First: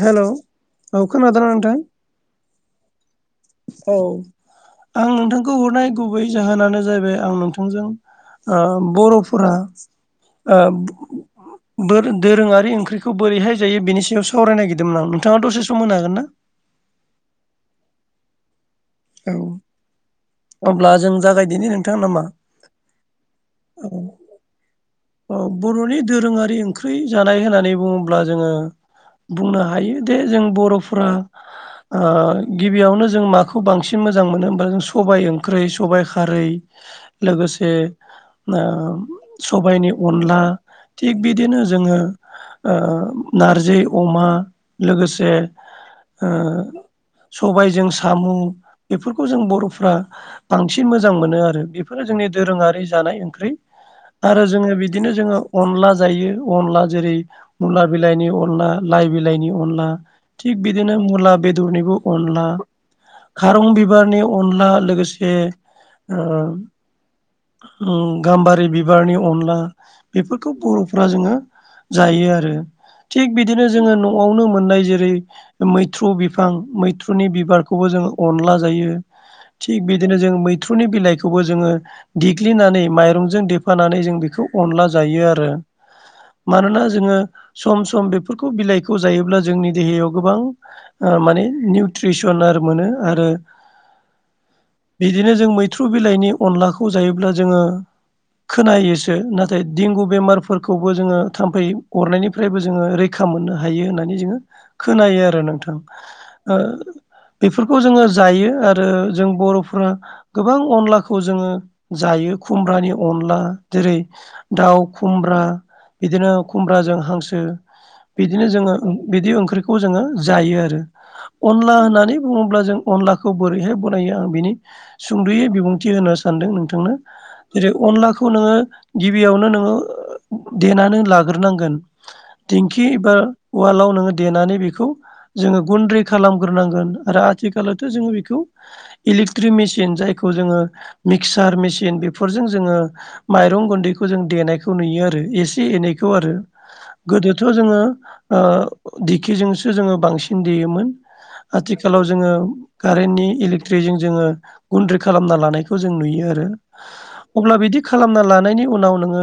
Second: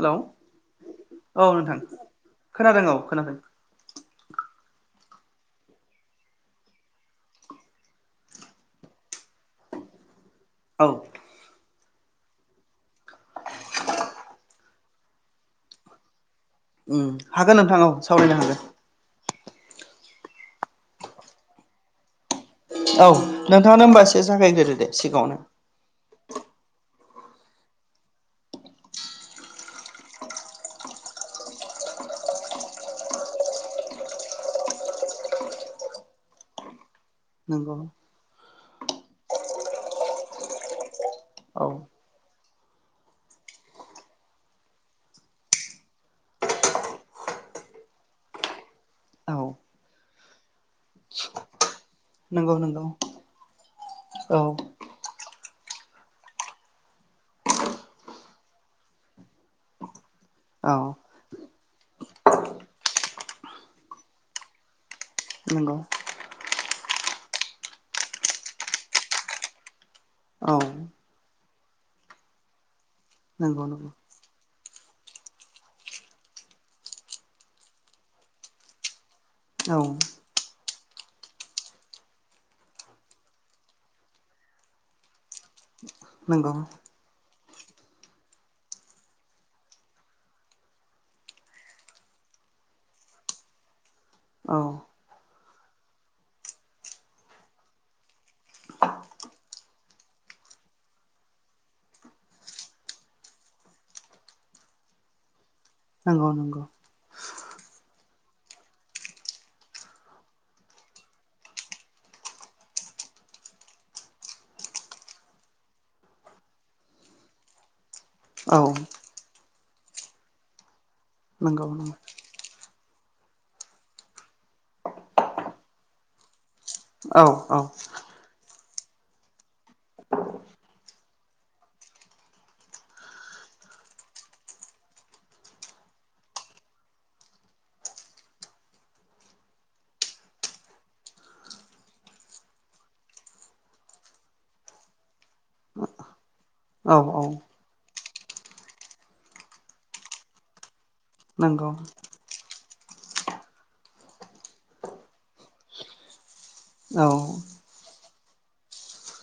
Hello औ नोंथां खोनादों औ खोनादों औ आं नोंथांखौ हरनाय गुबै जाहोनानो जाहैबाय आं नोंथांजों आ बर'फोरा ओ औ म बोर दोरोङारि ओंख्रिखौ बोरैहाय जायो बेनि सायाव सावराय नागिरदोंमोन आं नोंथाङा दसे सम होनो हागोन ना? हागोन नोंथां औ सावरायनो हागोन औ अब्ला जों जागायदिनि नोंथां नामा? औ नोंथाङानो औ होमबा एसे जागायग्रोदो दे। औ सिगाङावनो बर'नि दोरोङारि ओंख्रि जानाय होननानै बुङोब्ला जोङो बुंनो हायो दे जों बर'फ्रा गिबियावनो जों माखौ बांसिन मोजां मोनो होमबा जों सबाइ ओंख्रै सबाइ खारै लोगोसे नंगौ सबायनि अनला थिग बिदिनो औ जोङो ओ नारजि अमा लोगोसे ओ सबायजों साम' बेफोरखौ औ जों बरफ्रा बांसिन मोजां मोनो आरो बि बेफोरो जोंनि नंगौ दोरोङारि नंगौ जानाय ओंख्रि औ आरो जोंङो बि बिदिनो जोङो अनला जायो, अनला जेरै मुला बिलाइनि अनला लाइ बिलाइनि अनला थिग औ बिदिनो खारं बिबारनि अनला लोगोसे नंगौ ओ ओ गाम्बारि बिबारनि अनला बेफोरखौ औ बर'फ्रा जोङो जायो आरो थिग नंगौ बिदिनो नंगौ जोङो न'आवनो मोननाय जेरै मैथ्रु बिफां मैथ्रुनि बिबारखौबो जोङो अनला जायो। औ थिग बिदिनो जों मैथ्रुनि बिलाइखौबो जोङो देग्लिनानै माइरंजों देफानानै जों बेखौ अनला जायो आरो। नंगौ मानोना जोङो सम सम बेफोरखौ बिलाइखौ जायोब्ला जोंनि देहायाव गोबां ओ माने निउट्रिसनार मोनो आरो औ बिदिनो जों मैथ्रु बिलाइनि अनलाखौ जायोब्ला जोङो खोनायोसो नाथाय देंगु बेमारफोरखौबो जोङो थाम्फै अरनायनि फ्रायबो जोङो रैखा मोननो हायो होननानै जोङो खोनायो आरो नोंथां नंगौ ओ। नंगौ बेफोरखौ जोङो जायो आरो जों बर'फ्रा गोबां अनलाखौ जोङो जायो खुमब्रानि अनला जेरै दाउ खुमब्रा बिदिनो खुमब्राजों हांसो बिदिनो औ जोङो बिदि ओंख्रिखौ जोङो जायो आरो नंगौ अनला नंगौ होननानै बुङोब्ला जों अनलाखौ बोरैहाय बनायो आं बिनि सुंद'यै बिबुंथि होनो सानदों नोंथांनो औ औ जेरै- अनलाखौ खौ नोङो गिबियावनो नोङो देनानै लाग्रोनांगोन दिेंखि एबा उवालाव नोङो देनानै बेखौ जोङो गुन्दै खालामग्रोनांगोन आरो आथिखालावथ' जोङो बेखौ इलेक्ट्रिक मेसिन जायखौ जोङो मिक्सार मेसिन बेफोरजों जोङो माइरं गुन्दैखौ जों देनायखौ नुयो आरो एसे एनैखौ आरो औ औ गोदोथ' जोङो ओ दिखिजोंसो जोङो बांसिन देयोमोन नंगौ आथिखालाव जोङो कारेन्टनि इलेक्ट्रिकजों जोङो गुन्द्रि खालामना लानायखौ जों नुयो आरो औ अब्ला बिदि खालामना लानायनि उनाव नोङो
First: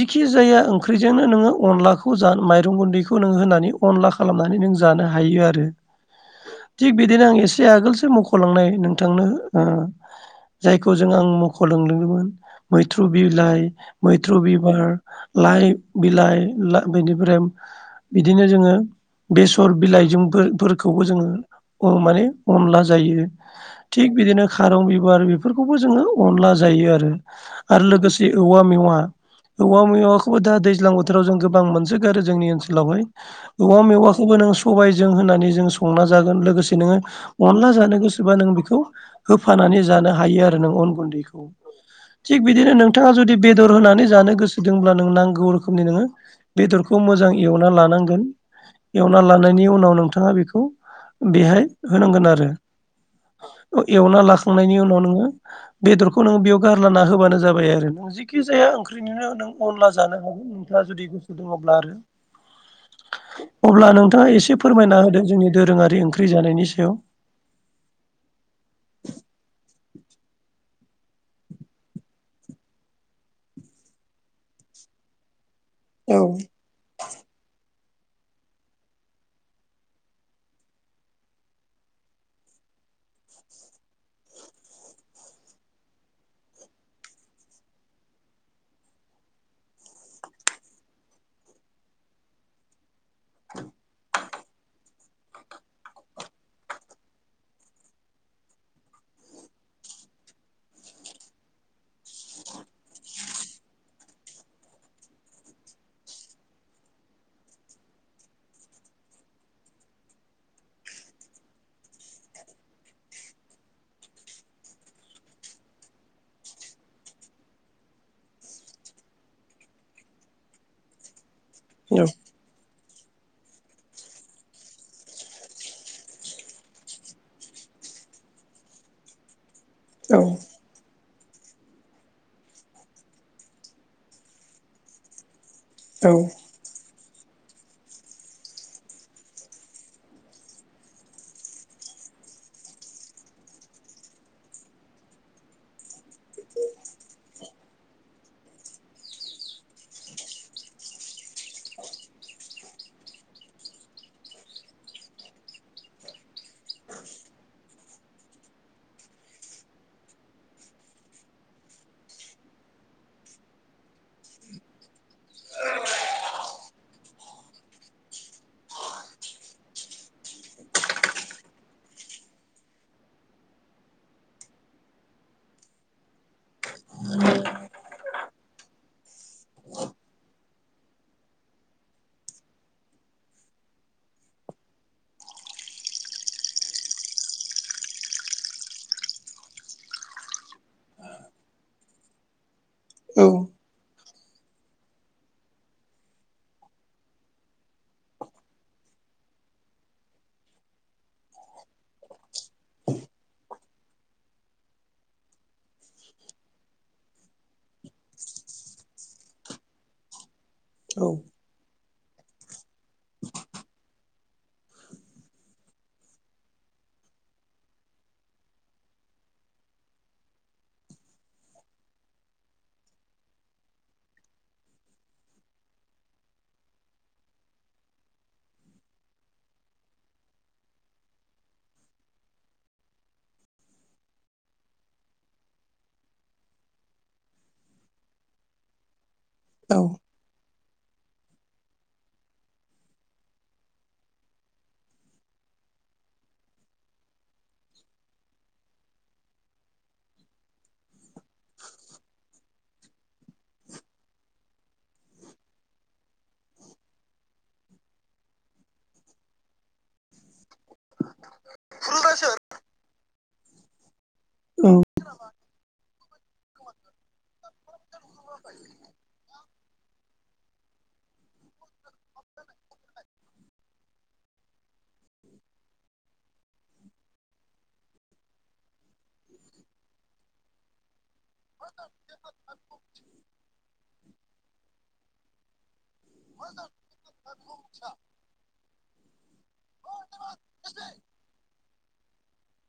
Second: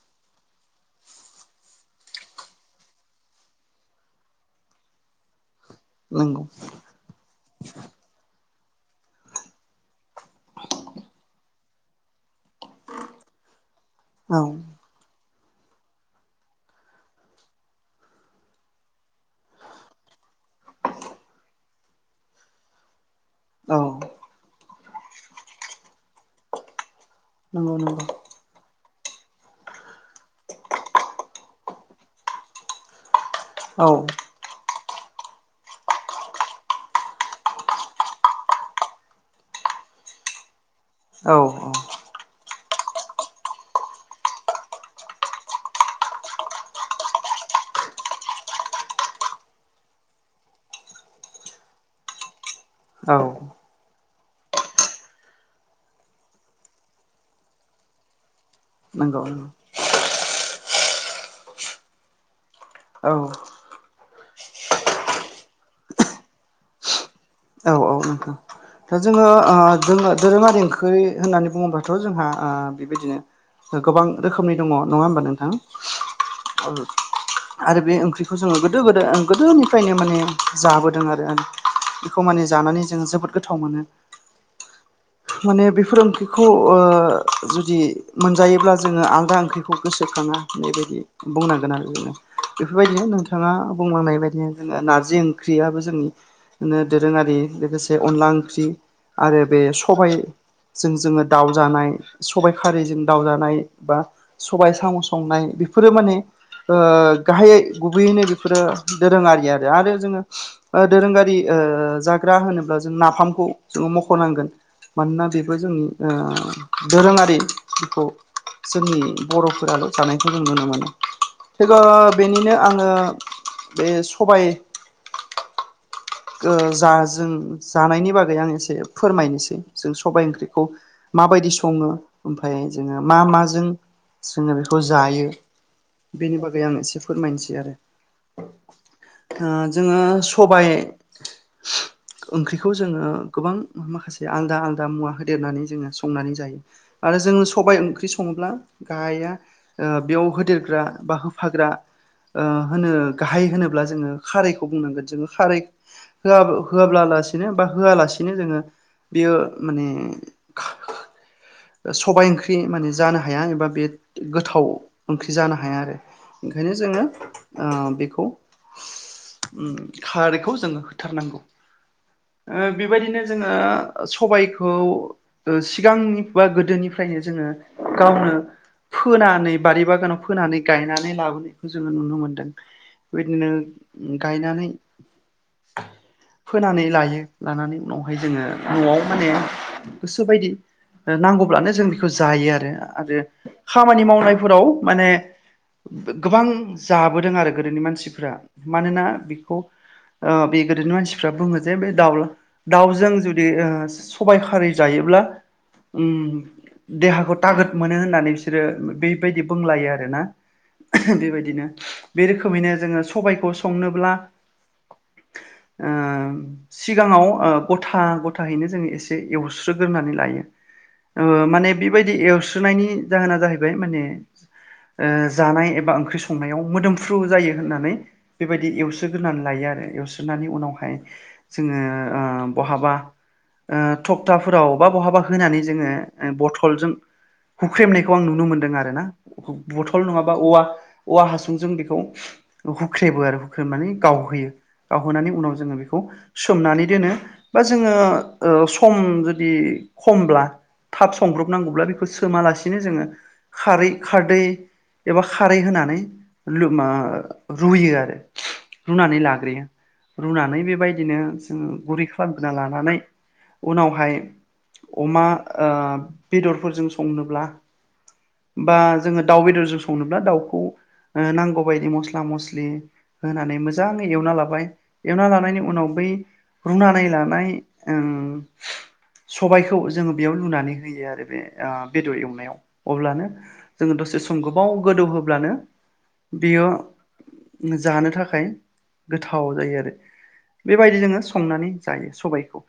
जिखि जाया ओंख्रिजोंनो नोङो अनलाखौ जा माइरं गुन्दैखौ नोङो होनानै। खनला खालामनानै नों जानो हायो आरो [unintelligible] थिग बिदिनो आं एसे आगोलसो मख'लांनाय नोंथांनो जायखौ जों आं मख'लांलोंदोंमोन मैथ्रु बिलाइ मैथ्रु औ बिबार लाइ बिलाइ बेनिफ्राय बिदिनो जोङो बेसर बिलाइजोंफोरखौबो जोङो माने अनला जायो। औ थिग बिदिनो खारं बिबार बेफोरखौबो जोङो अनला जायो आरो। नंगौ आरो नंगौ लोगोसे औवा मेवा, औवा मैवाखौबो दा दैज्लां बोथोराव जों गोबां मोनसोगारो जोंनि ओनसोलावहाय। औवा औ मेवाखौबो नों सबाइजों होनानै जों संना जागोन लोगोसे नोङो अनला जानो गोसोबा नों बेखौ होफानानै जानो हायो आरो नों अन औ गुन्दैखौ। थिग बिदिनो नोंथाङा जुदि बेदर होनानै जानो गोसो दंब्ला नों नांगौ रोखोमनि नोङो बेदरखौ मोजां एवना लानांगोन। एवना लानायनि उनाव नोंथाङा बेखौ बेहाय होनांगोन आरो। औ। एवना लाखांनायनि उनाव नोङो बेदरखौ नोङो बेयाव गार्लाना होबानो जाबाय आरो। नों जिखि जाया ओंख्रि बिदिनो नंगौ नों अनला जानो हागोन नोंथाङा जुदि गोसो दङब्ला आरो औ अब्ला नोंथाङा एसे फोरमायना होदों जोंनि दोरोङारि ओंख्रि जानायनि सायाव। औ औ नोंथां। जोङो जोङो धोरोमारि ओंख्रि होननानै बुङोबाथ' जोंहा आ बे बायदिनो गोबां रोखोमनि दङ नङा होमबा नोंथां? औ। [unintelligible] आरो बे ओंख्रिखौ जोङो गोदो गोदो गोदोनिफ्रायनो माने जाबोदों आरो। बेखौ माने जानानै जों जोबोद गोथाव मोनो। [inaudible] माने बेफोर ओंख्रिखौ ओ जुदि मोनजायोब्ला जोङो आलादा ओंख्रिखौ गोसोखाङा। बे बायदि बुंनांगोन आरो जोङो बेफोरबायदिनो नोंथाङा बुंलांनाय बायदि जोङो नारजि ओंख्रियाबो जोंनिनो दोरोङारि लोगोसे अनला ओंख्रि आरो बे सबाइ जों जोङो दाव जानाय, सबाइ खारिजों दाउ जानाय, बा सबायाइ साम' संनाय बेफोरो माने ओ गाहायै गुबैयैनो बेफोरो दोरोङारि आरो। आरो जोङो ओ दोरोङारि ओ जाग्रा होनोब्ला जों नाफामखौ जोङो मख' नांगोन। मानोना बेबो जोंनि दोरोङारिखौ जोंनि बर'फोराल' जानायखौ जों नुनो मोनो। औ बेनिनो आङो बे सबाइ जा जों जानायनि बागै आं एसे फोरमायनोसै। जों औ सबाइ ओंख्रि बेखौ माबायदि सङो। ओमफ्राय जोङो मा माजों जोङो बेखौ जायो। औ बेफोर आं एसे फोरमायनोसै आरो जोङो सबाइ ओंख्रिखौ जोङो गोबां माखासे आलादा आलादा मुवा होदेरनानै जोङो संनानै जायो आरो जों सबाइ ओंख्रि संब्ला गाया बेयाव होदेरग्रा, बा होफाग्रा होनो गाहाइ होनोब्ला जोङो खारैखौ बुंनांगोन। जोङो खारै होआ होआब्ला लासिनो बा होआलासिनो जोङो बियो माने [unintelligible] सबाय ओंख्रि माने जानो हाया एबा बे गोथाव ओंख्रि जानो हाया आरो। ओंखायनो जोङो बेखौ खारैखौ जो होथारनांगौ। बे बायदिनो जोङो सबाइखौ सिगांनि बा गोदोनिफ्रायनो जोङो गावनो फोनानै बारि बागानाव फोनानै गायनानै लाबोनायखौ जोङो नुनो मोन्दों। बे बायदिनो गायनानै फोनानै लायो लानानै उनावहाय जोङो न'आव माने गोसो बायदि नांगौब्लानो जों बेखौ जायो आरो आरो खामानि मावनायफोराव माने गोबां जाबोदों आरो गोदोनि मानसिफ्रा मानोना बेखौ बे गोदोनि मानसिफ्रा बुङो जे बे दाउला दाउजों जुदि ओ सबाय खारै जायोब्ला ओम देहाखौ थागोद मोनो होननानै बिसोरो बेबायदि बुंलायो आरोना। बेबायदिनो बे रोखोमैनो जोङो सबायखौ संनोब्ला ओ [inaudible] सिगाङाव गथा गथायाहैनो जोङो एसे एवस्रोगोरनानै लायो। माने बेबायदि एवस्रोनायनि जाहोना जाहैबाय माने जानाय एबा ओंख्रि संनायाव मोदोमफ्रु जायो होननानै बेबायदि एवसोग्रोनानै लायो आरो। एवस्रनानै उनावहाय जोङो बहाबा थखथाफोराव बबा बहाबा होनानै जोङो बथलजों हुख्रेमनायखौ आं नुनो मोनदों आरो ना औ बथल नङाबा औवा औवा हासुंजों बेखौ हुख्रेबो आरो हुख्रेबो माने गावहोयो। गावहोनानै उनाव जोङो बेखौ। सोमनानै दोनो बा जोङो सम जुदि खमब्ला - - थाब संब्रबनांगौब्ला बेखौ सोमालासिनो जोङो खारै खारदै एबा खारै होनानै रुयो आरो रुनानै लाग्रोयो। रुनानै बेबायदिनो जोङो गुरै खालामग्रोना लानानै उनावहाय। अमा बेदरफोरजों संनोब्ला बा जोङो दाउ बेदरजों संनोब्ला दाउखौ ओ नांगौबायदि मस्ला मस्लि होनानै मोजाङै एवना लाबाय एवना लानायनि उनाव बै रुनानै लानाय ओं सबायखौ जोङो बेयाव लुनानै होयो आरो बे बेदर एवनायाव अब्लानो जोङो दसे सम गोबाव गोदौ होब्लानो बेयो जाहोनो थाखाय औ जायो आरो। बेबायदि जोङो संनानै जायो सबायखौ।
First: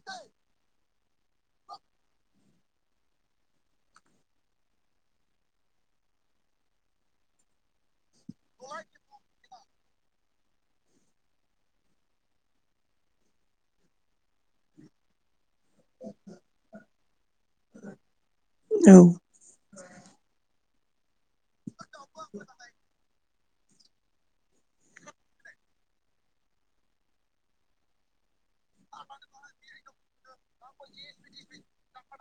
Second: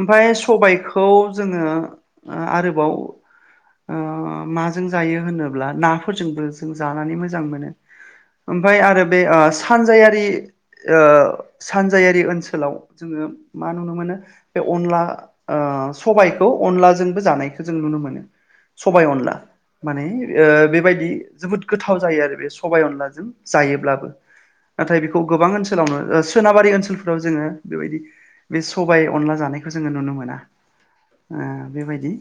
ओमफ्राय सबायखौ खौ जोङो आरोबाव माजों जायो होनोब्ला नाफोरजोंबो जों जानानै मोजां मोनो। ओमफफ्राय आरो बे सानजायारि सानजायारि ओनसोलाव जोङो मा नुनो मोनो बे अनला ओ सबायखौ अनलाजोंबो जानायखौ जों नुनो मोनो। औ सबाय अनला माने ओ बेबायदि जोबोद गोथाव जायो आरो बे सबायाइ अनलाजों जायोब्लाबो नाथाय बेखौ गोबां ओन्सोलावनो सोनाबारि ओन्सोलफोराव जोङो बेबायदि बे सबाय अनला जानायखौ जोङो नुनो मोना। बेबायदि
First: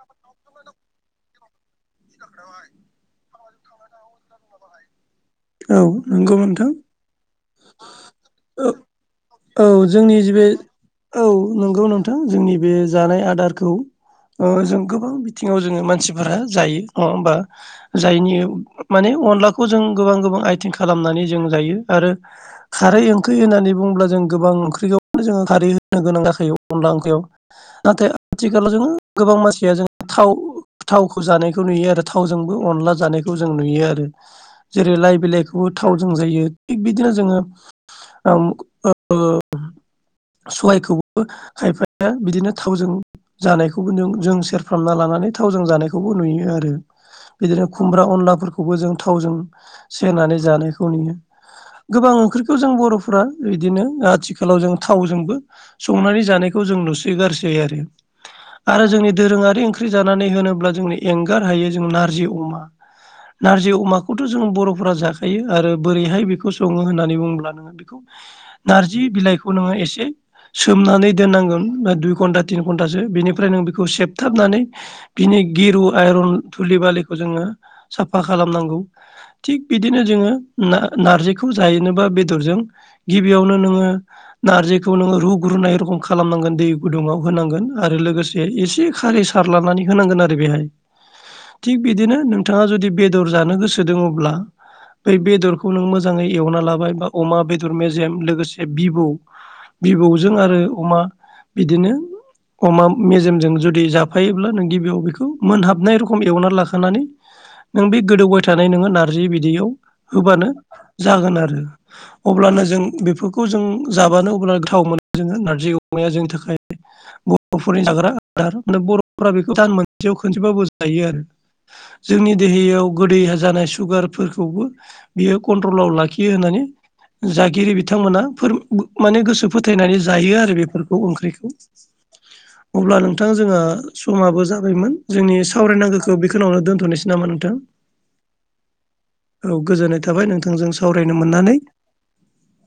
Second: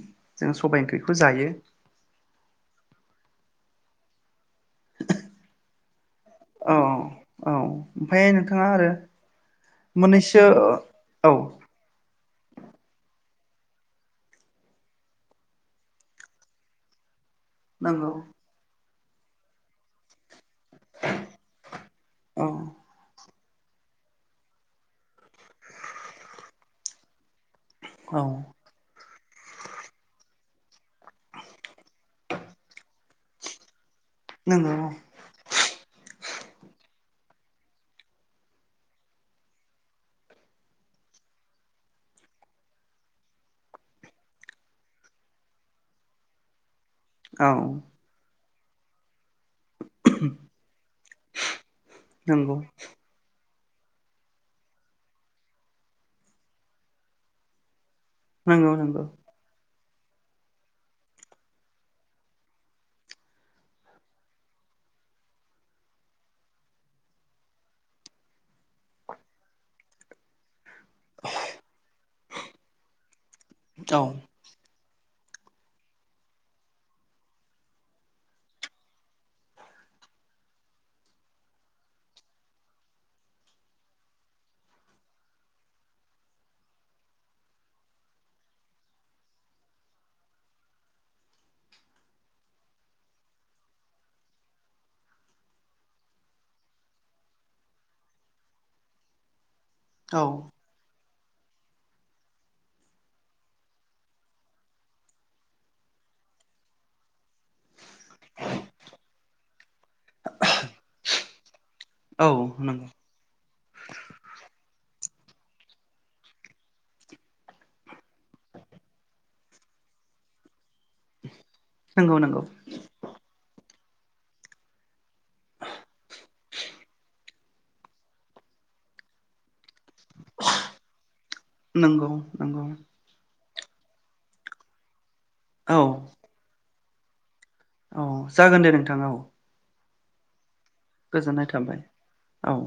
जों सबायाइ ओंख्रिखौ जायो। औ नोंगौ नोंथां। औ औ ओमफ्राय नोंथाङा आरो औ जोंनि जि मोननैसो बे औ नंगौ नों थां जोंनि बे जानाय आदारखौ जों गोबां बिथिङाव जोङो मानसिफोरा जायो। अ होमबा नंगौ जायनि माने अनलाखौ जों गोबां गोबां आइ थिं खालामनानै जों जायो आरो औ खारै ओं ओंख्रि होननानै बुङोब्ला जों गोबां ओंख्रिखौनो जोङो खारै होनो गोनां जाखायो अनला ओंख्रियाव। नाथाय औ आथिखालाव जोङो गोबां मानसिया जों थाव थावखौ जानायखौ नुयो आरो थावजोंबो अनला जानायखौ जों नुयो आरो नंगौ जेरै लाइ बिलाइखौ। थावजों जायो थिग बिदिनो जोङो [inaudible] सबायाइखौबो खायफाया बिदिनो थावजों जानायखौबो जों जों सेरफ्रामना लानानै थावजों जानायखौबो नुयो आरो औ बिदिनो खुमब्रा अनलाफोरखौबो जों थावजों सेरनानै जानायखौ नुयो गोबां ओंख्रिखौ नंगौ जों बर' फ्रा बिदिनो आथिखालाव जों थावजों बो संनानै जानायखौ जों नुसो गारसै नंगौ आरो नंगौ जोंनि दोरोङारि ओंख्रि जानानै होनोब्ला जोंनो एंगार हायो जों नारजि अमा नारजि अमाखौथ' जों बर'फोरा जाखायो आरो बोरैहाय बेखौ सङो होननानै बुंब्ला बेखौ नारजि बिलाइखौ नोङो एसे सोमनानै दोननांगोन दुइ घन्टा तिन घन्टासो बेनिफ्राय नों बेखौ औ सेबथाबनानै बिनि गिरु आइरन थुलि बालिखौ जोङो साफा खालामनांगौ। थिग बिदिनो जोङो ना नार्जिखौ जायोनोबा बेदरजों गिबियावनो नोङो नारजि खौ नोङो रुगोरनाय रखम खालाम नांगोन दै गुदूंआव होनागोन आरो लोगोसे एसे खारैजों सार लानानै होनांगोन आरो बेहाय। थिग बिदिनो नोंथाङा जुदि बेदर जानो गोसो दोङोब्ला बै बेदरखौ नों मोजाङै एवना लाबाय बा अमा बेदर मेजेम लोगोसे बिबौ औ बिबौजों आरो अमा बिदिनो अमा मेजेमजों जुदि जाफायोब्ला नों गिबियाव बेखौ मोनहाबनाय रोखम एवनानै लाखानानै नों बे गोदौबाय थानाय नोङो नारजि बिदैयाव होबानो जागोन आरो। औ अब्लानो जों नंगौ बेफोरखौ जों जाबानो अब्लानो गोथाव मोनो जोङो नारजि अमाया जोंनि थाखाय बर'फोरनि जाग्रा आदार माने बर'फोरा बेखौ दान मोनसे खनसेबाबो नंगौ जोंनि नंगौ देहायाव गोदै जानाय सुगारफोरखौबो बियो कन्ट्रलाव लाखियो होननानै जागिरि बिथांमोना फोर माने गोसो थैनानै जायो आरो बेफोरखौ ओंख्रिखौ नंगौ नंगौ अब्ला नों नोंथां जोंहा समाबो जाबायमोन जोंनि औ सावरायनांगौखौ बेखिनियावनो दोनथ'नोसै नामा नोंथां? औ जागोन दे नोंथाङा औ। औ गोजोननाय थाबाय नोंथांजों साव गोजोननाय थाबाय औ।